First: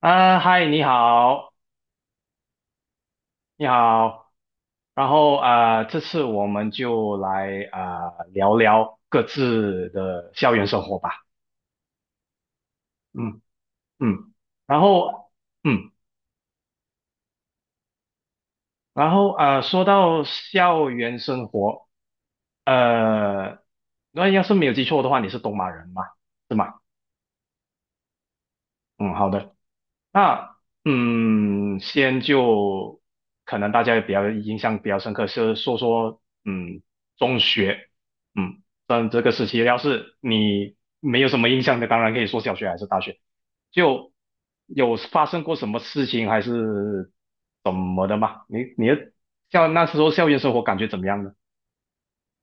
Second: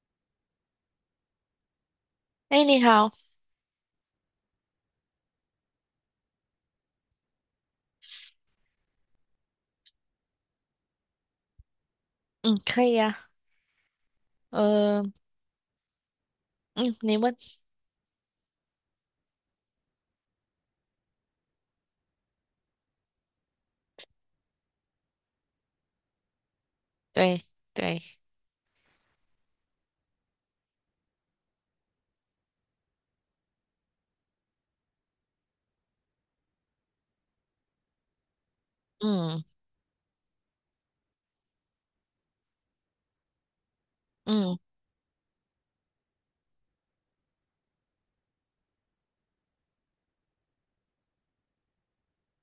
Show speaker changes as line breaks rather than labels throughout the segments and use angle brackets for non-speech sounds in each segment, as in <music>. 啊，嗨，你好，
哎，你好。
你好。然后啊，这次我们就来啊、聊聊各自的校园生活吧。
嗯，可以呀。
嗯嗯，然
呃，
后嗯，
嗯，你问。
然后啊、说到校园生活，呃，那要是没有记错的话，你是东马人嘛，是吗？
对，对。
嗯，好的。那嗯，先就可能大家也比较印象比较深刻，是说说嗯中学，嗯，但这个
嗯，
时期要是你没有什么印象的，当然可以说小学还是大学，就
嗯
有发生过什么事情还是怎么的嘛？你的像那时候校园生活感觉怎么样呢？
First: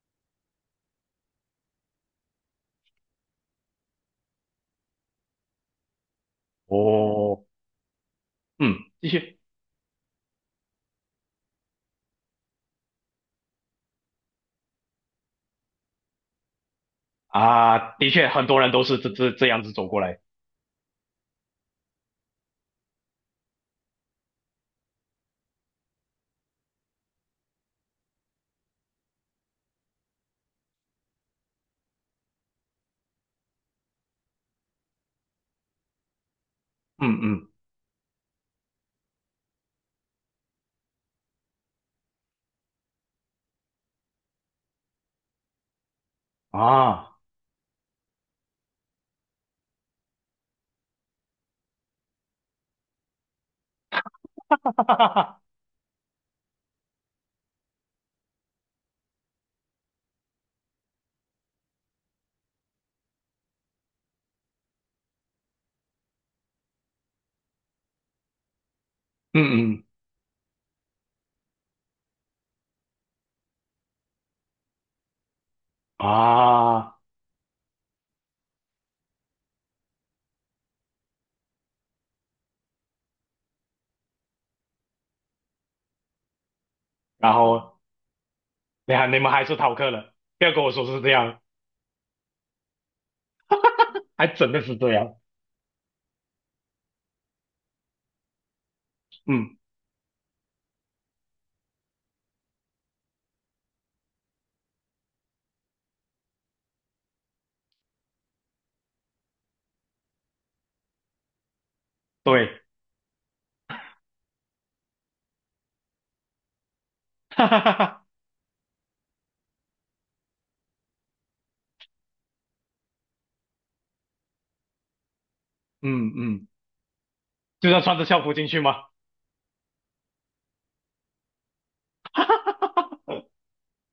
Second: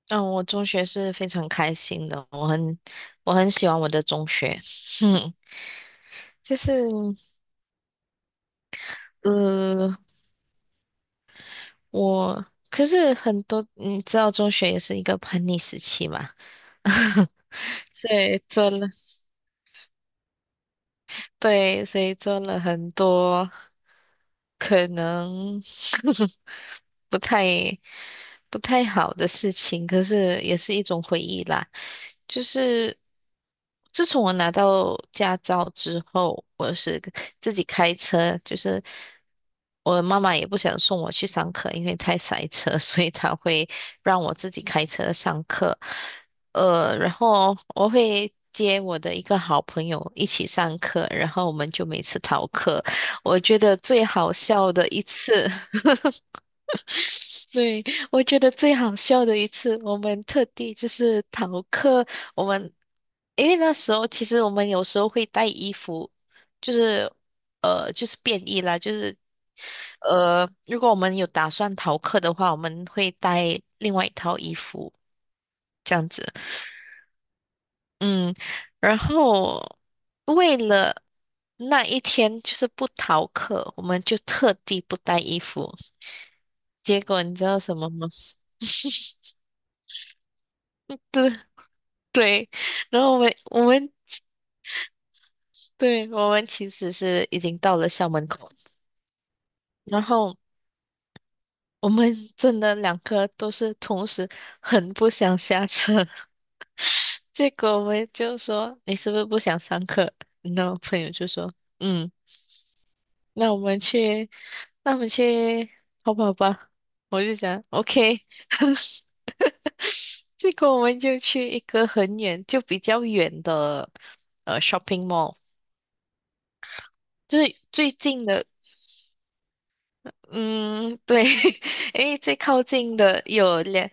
嗯，我中学是非常开心的，我很喜欢我的中学，<laughs> 哼，就是
哦，嗯，继续
呃，我可是很多你知道中学也是一个叛逆时期嘛。<laughs>
啊，的
所
确
以
很多
做
人都
了
是这样子走过来，
对，所以做了很多。可能 <laughs> 不太不太好的事情，可是也是一种回忆啦。就是自从我拿到驾照之后，我是
嗯嗯
自己开车。就是我妈妈也不想送我去上课，因为太塞车，<laughs> 所以她会让我自己开车上课。然
啊，
后我会接我的一个好朋友一起上课，然后我们就每次逃课。我觉得最好
<laughs> 哈哈
笑
哈
的一
哈，
次，<laughs> 对，我觉得最好笑的一次，我们特地就是逃课。我们因为那时候其实我们有时候会带衣服，就是就是便衣啦。就是
嗯嗯。
如果我们有打算逃课的话，我们会带另外一套衣服这样子。
啊，
嗯，然后为了那一天就是不逃课，我们就特地不带衣服。结果
然
你知道什
后
么吗？
你还你
<laughs>
们还是逃课了，不要跟我说是这
对，
样，
对，然后我们
还真的是这样，
对，我们其实是已经到了校门口，
嗯，
然后我们真的两个都是同时很不想下车。<laughs> 结果我们就说你是不是不想上课？然后朋友就说嗯。
对，
那我们去，那我们去淘宝吧。我
<laughs>
就
哈哈
想
哈哈，
，OK。<laughs> 这个我们就去一个很远，就比较远的shopping mall，
嗯嗯，
就是
就算
最
穿着校
近
服
的。
进去吗？
嗯，对。<laughs> 因为最靠近的有两，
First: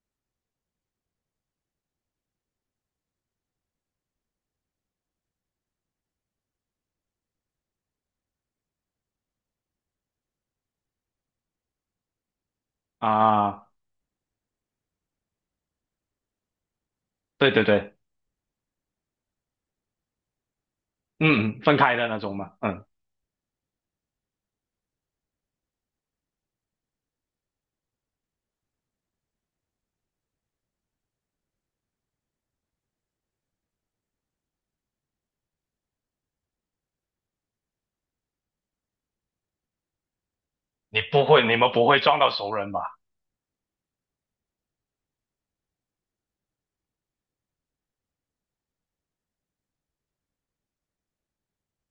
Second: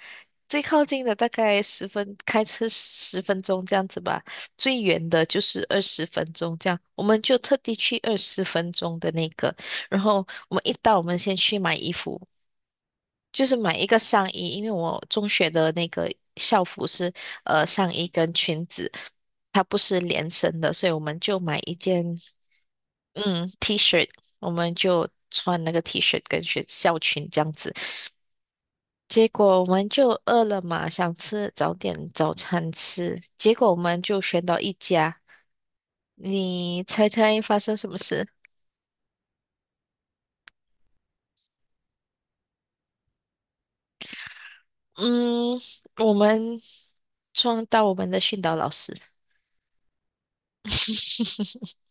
最靠近的大概十分，开车十分钟这样子吧，最远的就是二十分钟这样，我们就特地去二十分钟的那个。然后我们一到，我们先去买衣服。就是
啊，
买一个上衣，因为我中学的那个校服是
对对对，
上衣跟裙子，它不是连身的，所以我们就
嗯，
买
嗯
一
分开的
件
那种嘛，嗯，
嗯 T 恤，我们就穿那个 T 恤跟学校裙这样子。结果我们就饿了嘛，想吃早点早餐吃，结果我们就选到一家，你猜猜发生什么事？
你不会，你们不会撞到熟人吧？
嗯，我们撞到我们的训导老师。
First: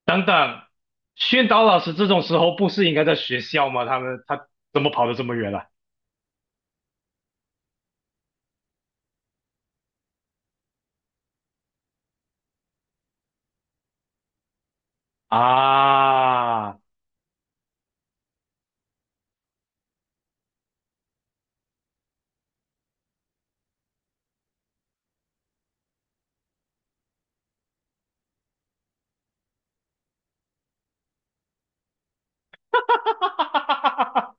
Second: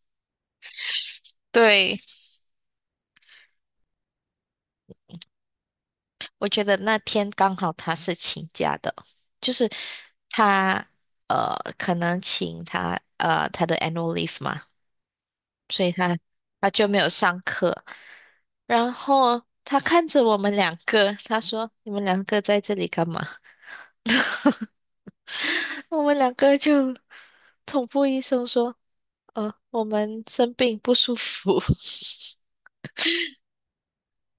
等等，宣导老师
对。
这种时候不是应该在学校吗？他们怎么跑得这么远了？
我觉得那天刚好他是请假的，就是他可能请他他的 annual leave 嘛，所以他
啊，<laughs>
上课。然后他看着我们两个，他说：“你们两个在这里干嘛？” <laughs> 我们两个就同步医生说：“呃，我们生病不舒服。”
哈哈哈哈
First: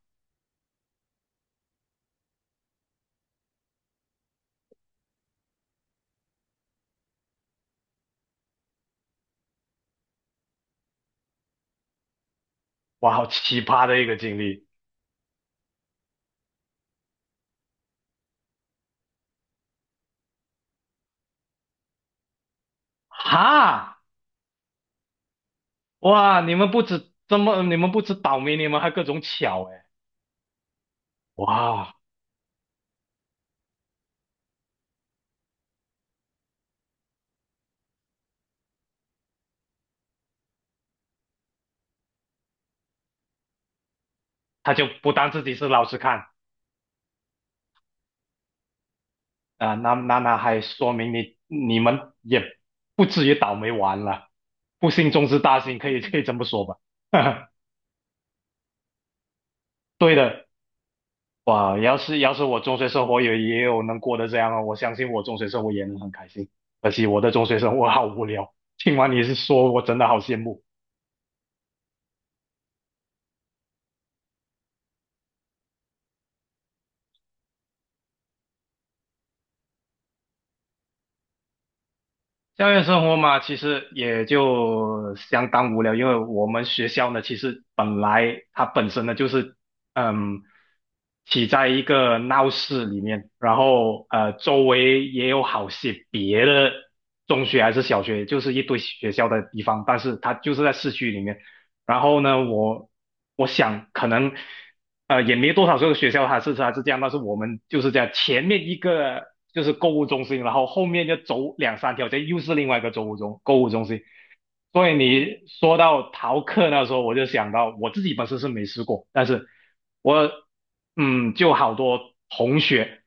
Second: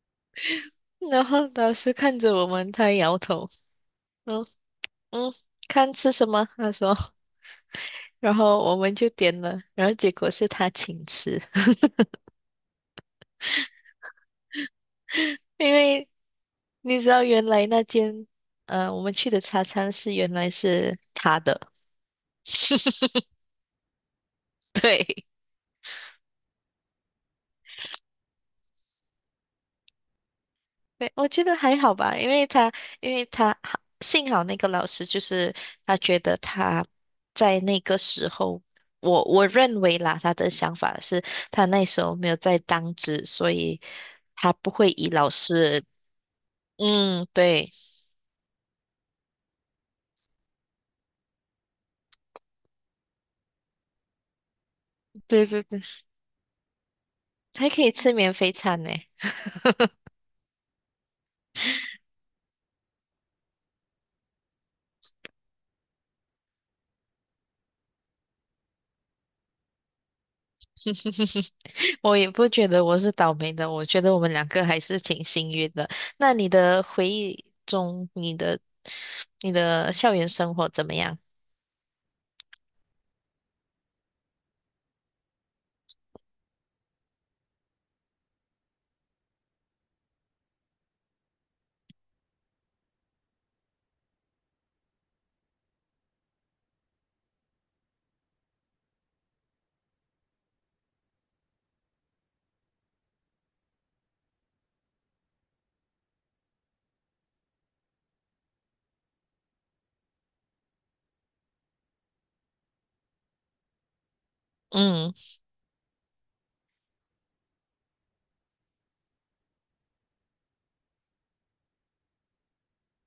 然后老师看着我们，他摇头。嗯，嗯，看吃什么？他说。然后我们就点了，然后结果是他请吃。<laughs>
哇，好奇葩的一个经历，
因为你知道原来那间我们去的茶餐室原来是他的。<laughs>
哈。
对。
哇，你们不止这么，你们不止倒霉，你们还各种巧哎！
对，我觉得还好
哇，
吧，因为他，因为他，幸好那个老师就是他觉得他在那个时候，我我认为啦，他的想法是他那时候没有在当值，所以他
他
不
就
会以
不
老
当自己是老
师。
师看
嗯，对。
啊，那还说明你们也不至于倒霉完了，不幸中之
对
大
对
幸，
对。
可以可以这么说吧？<laughs>
还可以吃免费餐呢。
对的，哇，要是要是我中学生活也也有能过得这样啊，我相信我中学生活也能很开心。可惜我的中学生活好无聊，听完你是说，我真的好羡慕。
<laughs> 我也不觉得我是倒霉的，我觉得我们两个还是挺幸运的。那你的回忆中，你的校园生活怎么样？
校园生活嘛，其实也就相当无聊，因为我们学校呢，其实本来它本身呢就是，嗯，起在一个闹市里面，然后周围也有好些别的中学还是小学，就是一堆学校的地方，但是它就是在市区里面。然后呢，我我想可能也没多少个学校它是这样，但是我们就是这样，前面一个就是购物中心，然后后面就走两三条街又是另外一个购物中心。所以
嗯，
你说到逃课那时候，我就想到我自己本身是没试过，但是我嗯就好多同学。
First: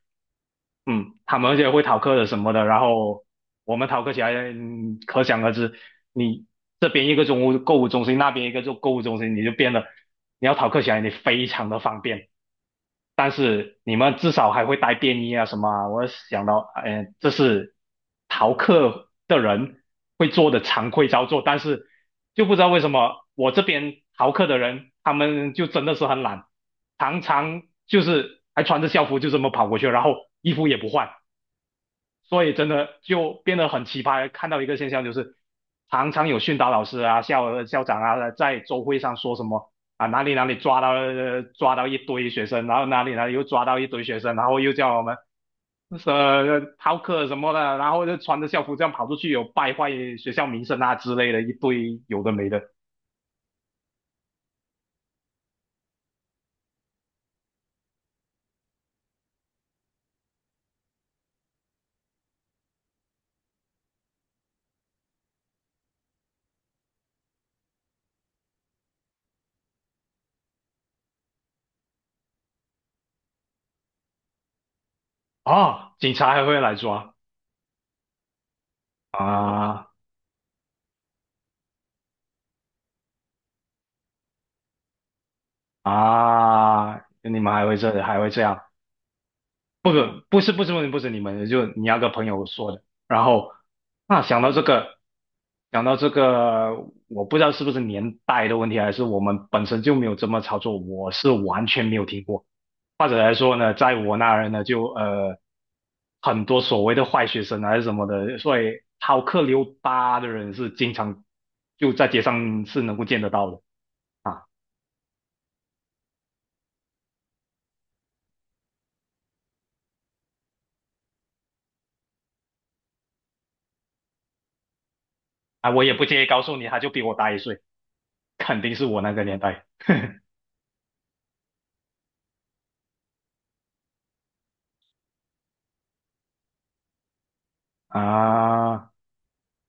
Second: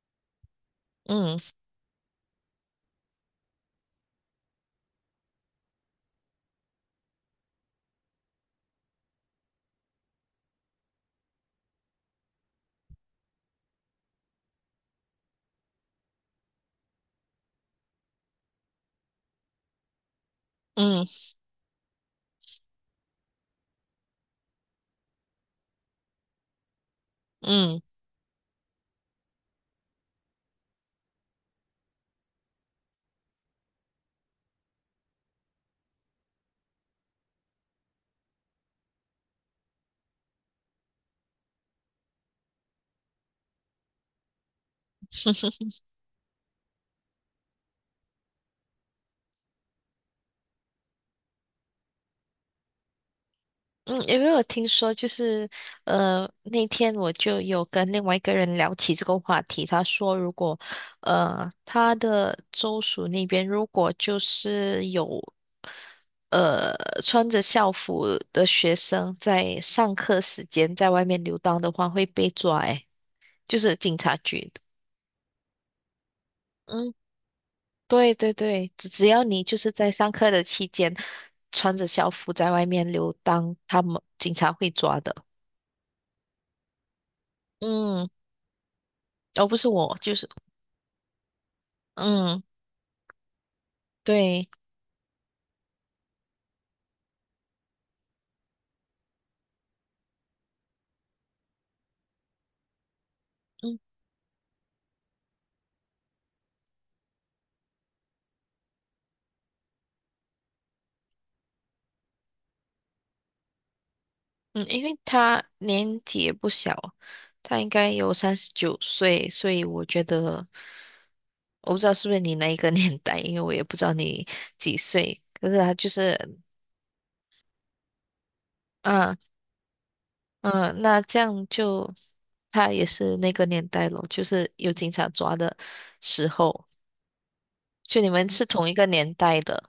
嗯，他
嗯
们而且会逃课的什么的，然后我们逃课起来，嗯可想而知，你这边一个中物购物中心，那边一个就购物中心，你就变得你要逃课起来，你非常的方便。但是你们至少还会带便衣啊什么啊，我想到，哎，这是逃课的人会做的常
嗯
规操作，但是就不知道为什么我这边逃课的人，他们就真的是很懒，常常
嗯。
就是还穿着校服就这么跑过去，然后衣服也不换。所以真的就变得很奇葩。看到一个现象就是，常常有训导老师啊、校长啊，在周会上说什么啊，哪里哪里抓到抓到一堆学生，然后哪里哪里又抓到一堆学生，然后又叫我们逃课什么的，然后就穿着校服这样跑出去，有败坏学校名声啊之类的一堆有的没的
嗯，因为我听说就是，那天我就有跟另外一个人聊起这个话题，他说如果，他的州属那边如果就是有，穿着校服的学生在上课时间在外面游荡的话，会被抓。诶，就是警察局。
啊，警察还会来
嗯，
抓
对对对，只只要你就是
啊
在上课的期间穿着校服在外面游荡，他们警察会抓的。
啊，你们还会这
嗯。
还会这样。
哦，不是
不
我，就
是
是
不是不是不是你们的就你那个朋
嗯，
友说的。然后那想
对。
到这个，想到这个，我不知道是不是年代的问题，还是我们本身就没有这么操作，我是完全没有听过。或者来说呢，
嗯，
在我那儿呢，就很多所谓的坏学生啊还是什么的，所以逃课溜达的人是经常就在街上是能够见得到的啊
嗯，因为他年纪也不小，他应该有39岁，所以我觉得我不知道是不是你那一个 <laughs> 年代，因为我也不知道你几岁。可是
啊，
他
我
就
也不介意
是，
告诉你，他就比我大一岁，肯定是我那
嗯，
个年代
嗯。那这样就他也是那个年代咯，就是有警察抓的时候，就你们是同一个
啊。
年代的。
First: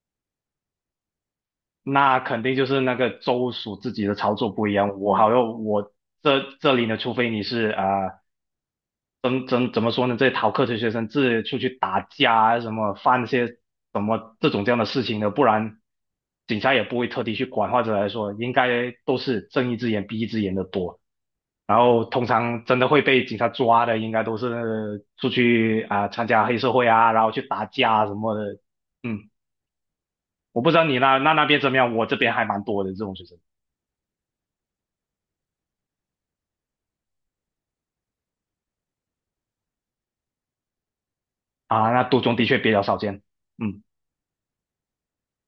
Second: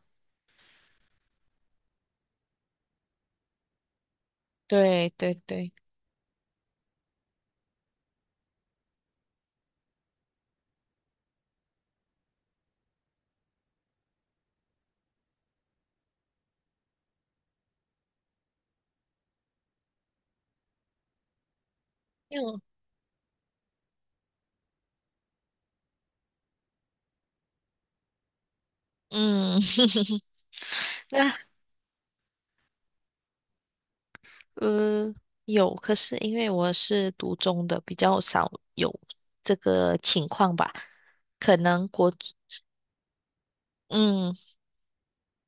那肯定就是那个州属自己的操作不一样。
对
我好
对
像
对。
我这里呢，除非你是啊、怎么说呢？这些逃课的学生自己出去打架啊，什么犯些什么这种这样的事情的，不然警察也不会特地去管，或者来说，应该都是睁一只眼闭一只眼的多。然后通
因为我
常真的会被警察抓的，应该都是出去啊、参加黑社会啊，然后去打架啊什么的。嗯，
嗯。<laughs>
我不知道你那那
那
那边怎么样，我这边还蛮多的这种学生。
呃，有，可是因为我是读中的，比较少有这个情况吧。可能
啊，那
国，
独中的确比较少见。嗯
嗯，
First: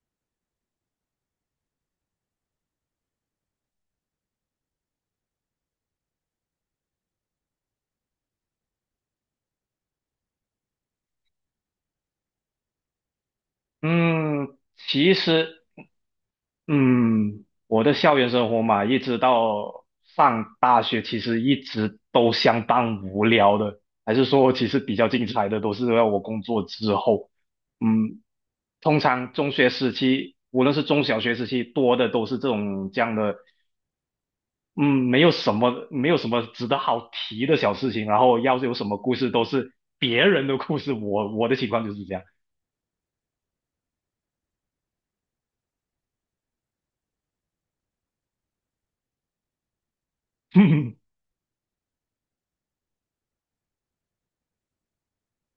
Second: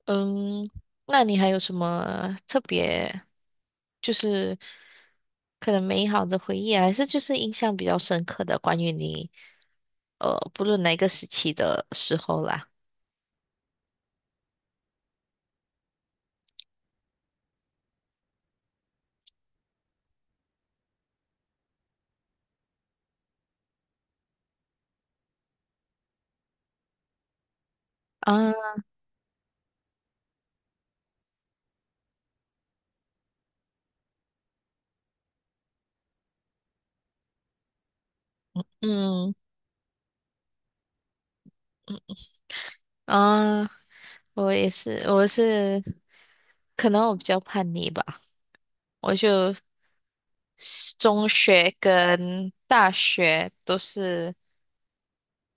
嗯，那你还有什么特别，就是可能美好的回忆啊还是就是印象比较深刻的关于你，不论哪个时期的时候啦。
嗯，其实嗯，我的校园生活嘛，一直到上大学，其实一直都相当无聊的。还是说，其实比较精彩的都是要我工作之后。嗯，
啊，
通常中学时期，无论是中小学时期，多的都是这种这样的。嗯，没有什么，没有什么值得好提的小事情。然后要是有什么故事，
嗯，
都是别人的故事。我我的情况就是这样。
啊，我也是，我是，可能我比较叛逆吧，我就。
<laughs>
中学跟大学都是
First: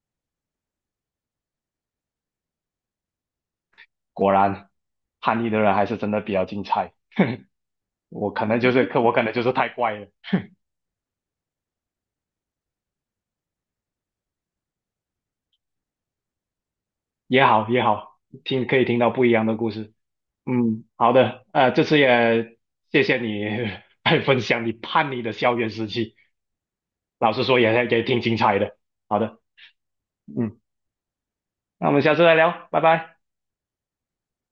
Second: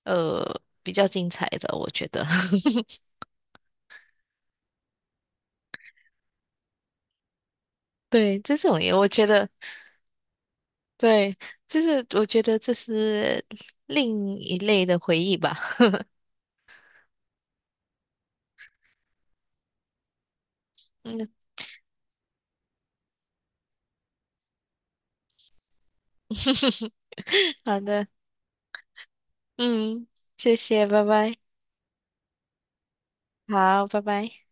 比较精彩的，我觉得。<laughs>
果然，叛逆的人还是真的比较精彩。我
对，
可
这
能就
种
是，
也
可
我
我可
觉
能就
得，
是太怪了，
对，就是我觉得这是另一类的回忆吧。<laughs>
也好也好，听可以听到不一样的故事。嗯，好
嗯。
的，这次也谢谢你 <laughs> 来分享你叛逆的校园时期，
<laughs>
老实说也
好
也
的。
挺精彩的。好的，
嗯，谢
嗯，
谢，拜拜。
那我们下次再聊，拜拜。
好，拜拜。